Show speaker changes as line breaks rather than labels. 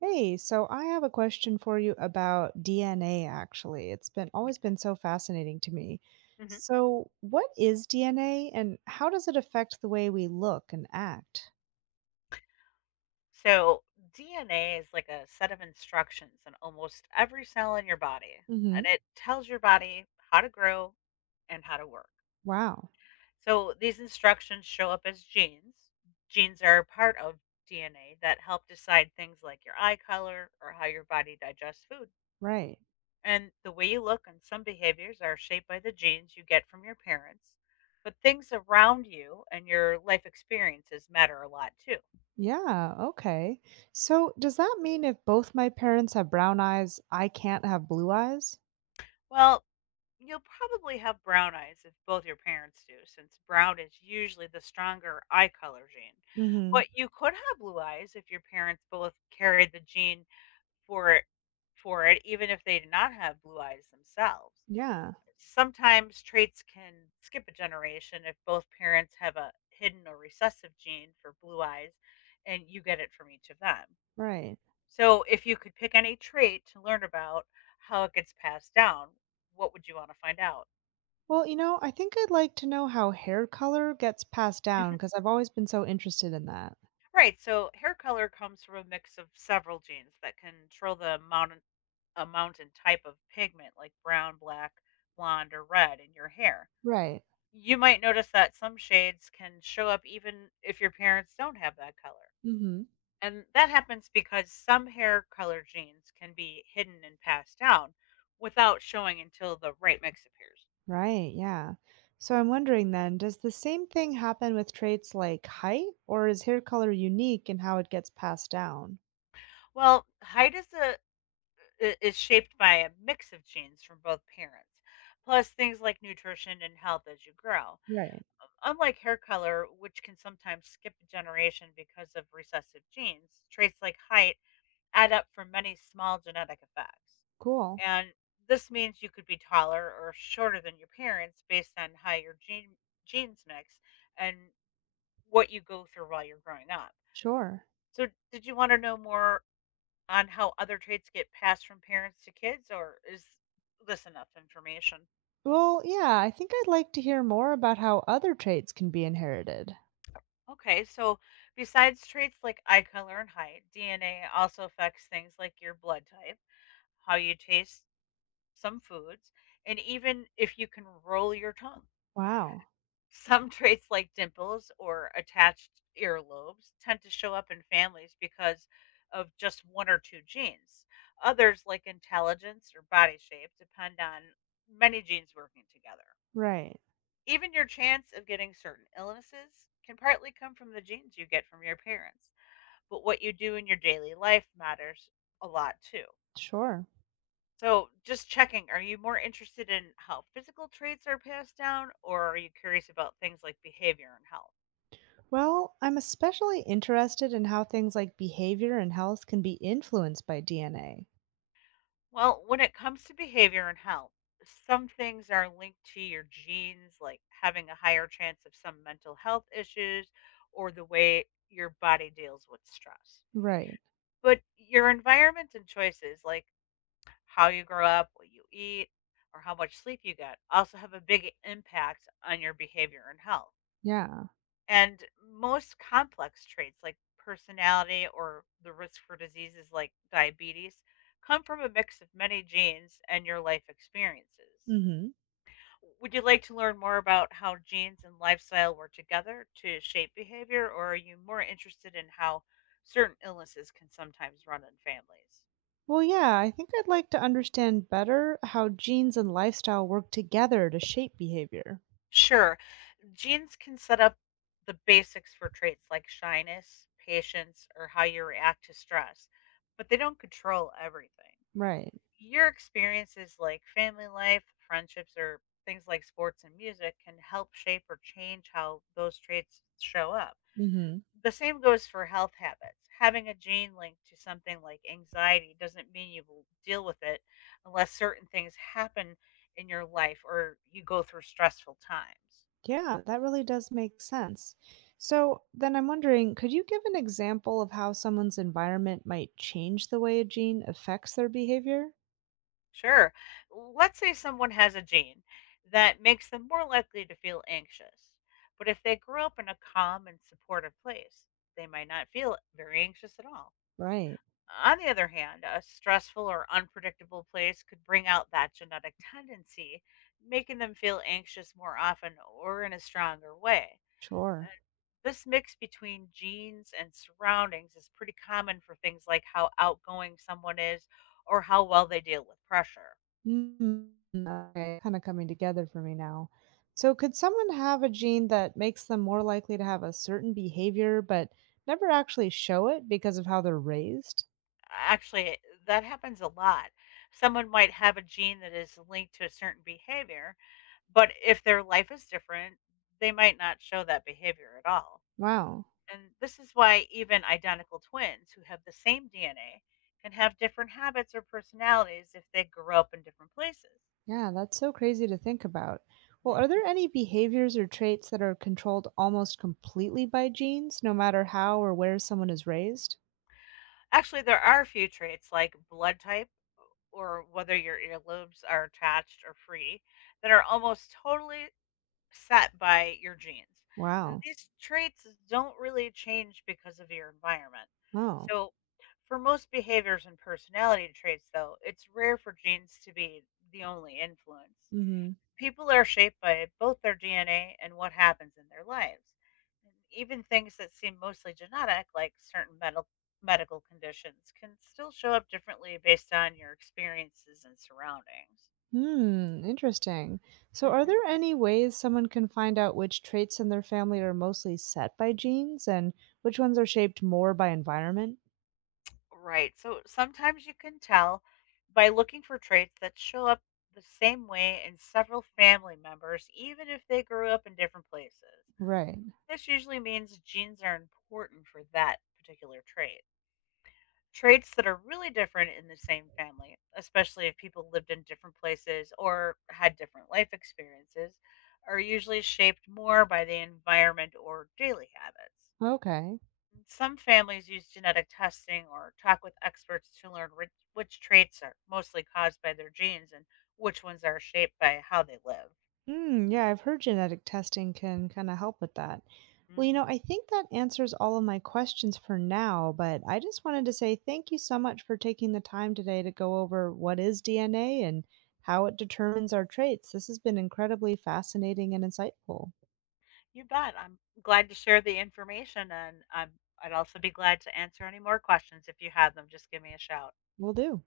Hey, so I have a question for you about DNA actually. It's been always been so fascinating to me.
Hmm.
So, what is DNA and how does it affect the way we look and act?
So, DNA is like a set of instructions in almost every cell in your body, and
Hmm.
it tells your body how to grow and how to work.
Wow.
So, these instructions show up as genes. Genes are part of DNA that help decide things like your eye color or how your body digests food.
Right.
And the way you look and some behaviors are shaped by the genes you get from your parents, but things around you and your life experiences matter a lot too.
Yeah, okay. So, does that mean if both my parents have brown eyes, I can't have blue eyes?
Well, you'll probably have brown eyes if both your parents do, since brown is usually the stronger eye color gene.
Hmm.
But you could have blue eyes if your parents both carried the gene for it, for it even if they did not have blue eyes themselves.
Yeah,
Sometimes traits can skip a generation if both parents have a hidden or recessive gene for blue eyes and you get it from each of them.
right.
So, if you could pick any trait to learn about how it gets passed down, what would you want to find out?
Well, I think I'd like to know how hair color gets passed down
Mhm.
because I've always been so interested in that.
Right. So, hair color comes from a mix of several genes that control the amount and type of pigment, like brown, black, blonde, or red, in your hair.
Right.
You might notice that some shades can show up even if your parents don't have that color.
Mhm.
And that happens because some hair color genes can be hidden and passed down without showing until the right mix appears.
Right, yeah. So I'm wondering then, does the same thing happen with traits like height, or is hair color unique in how it gets passed down?
Well, height is shaped by a mix of genes from both parents, plus things like nutrition and health as you grow.
Right.
Unlike hair color, which can sometimes skip a generation because of recessive genes, traits like height add up for many small genetic effects.
Cool.
And this means you could be taller or shorter than your parents based on how your genes mix and what you go through while you're growing up.
Sure.
So, did you want to know more on how other traits get passed from parents to kids or is this enough information?
Well, yeah, I think I'd like to hear more about how other traits can be inherited.
Okay, so besides traits like eye color and height, DNA also affects things like your blood type, how you taste some foods, and even if you can roll your tongue.
Wow.
Some traits like dimples or attached earlobes tend to show up in families because of just one or two genes. Others, like intelligence or body shape, depend on many genes working together.
Right.
Even your chance of getting certain illnesses can partly come from the genes you get from your parents, but what you do in your daily life matters a lot too.
Sure.
So, just checking, are you more interested in how physical traits are passed down, or are you curious about things like behavior and health?
Well, I'm especially interested in how things like behavior and health can be influenced by DNA.
Well, when it comes to behavior and health, some things are linked to your genes, like having a higher chance of some mental health issues or the way your body deals with stress.
Right.
But your environment and choices, like how you grow up, what you eat, or how much sleep you get also have a big impact on your behavior and health.
Yeah.
And most complex traits like personality or the risk for diseases like diabetes come from a mix of many genes and your life experiences.
Mhm.
Would you like to learn more about how genes and lifestyle work together to shape behavior, or are you more interested in how certain illnesses can sometimes run in families?
Well, yeah, I think I'd like to understand better how genes and lifestyle work together to shape behavior.
Sure. Genes can set up the basics for traits like shyness, patience, or how you react to stress, but they don't control everything.
Right.
Your experiences like family life, friendships, or things like sports and music can help shape or change how those traits show up.
Hmm.
The same goes for health habits. Having a gene linked to something like anxiety doesn't mean you will deal with it unless certain things happen in your life or you go through stressful times.
Yeah, that really does make sense. So then I'm wondering, could you give an example of how someone's environment might change the way a gene affects their behavior?
Sure. Let's say someone has a gene that makes them more likely to feel anxious. But if they grew up in a calm and supportive place, they might not feel very anxious at all.
Right.
On the other hand, a stressful or unpredictable place could bring out that genetic tendency, making them feel anxious more often or in a stronger way. Uh,
Sure.
This mix between genes and surroundings is pretty common for things like how outgoing someone is or how well they deal with pressure.
Mm. Okay, kind of coming together for me now. So could someone have a gene that makes them more likely to have a certain behavior, but never actually show it because of how they're raised?
Actually, that happens a lot. Someone might have a gene that is linked to a certain behavior, but if their life is different, they might not show that behavior at all.
Wow.
And this is why even identical twins who have the same DNA can have different habits or personalities if they grew up in different places.
Yeah, that's so crazy to think about. Well, are
Mhm.
there any behaviors or traits that are controlled almost completely by genes, no matter how or where someone is raised?
Actually, there are a few traits like blood type or whether your earlobes are attached or free that are almost totally set by your genes. Uh,
Wow.
These traits don't really change because of your environment.
Oh.
So, for most behaviors and personality traits, though, it's rare for genes to be the only influence.
Mm-hmm.
People are shaped by both their DNA and what happens in their lives. And even things that seem mostly genetic, like certain medical conditions, can still show up differently based on your experiences and surroundings.
Hmm. Interesting. So, are there any ways someone can find out which traits in their family are mostly set by genes and which ones are shaped more by environment?
Right. So sometimes you can tell by looking for traits that show up the same way in several family members, even if they grew up in different places.
Right.
This usually means genes are important for that particular trait. Traits that are really different in the same family, especially if people lived in different places or had different life experiences, are usually shaped more by the environment or daily habits.
Okay.
Some families use genetic testing or talk with experts to learn which traits are mostly caused by their genes and which ones are shaped by how they live.
Hmm. Yeah, I've heard genetic testing can kind of help with that. Well,
Hmm.
I think that answers all of my questions for now, but I just wanted to say thank you so much for taking the time today to go over what is DNA and how it determines our traits. This has been incredibly fascinating and insightful.
You bet. I'm glad to share the information, and I'm, I'd also be glad to answer any more questions if you have them. Just give me a shout.
Will do.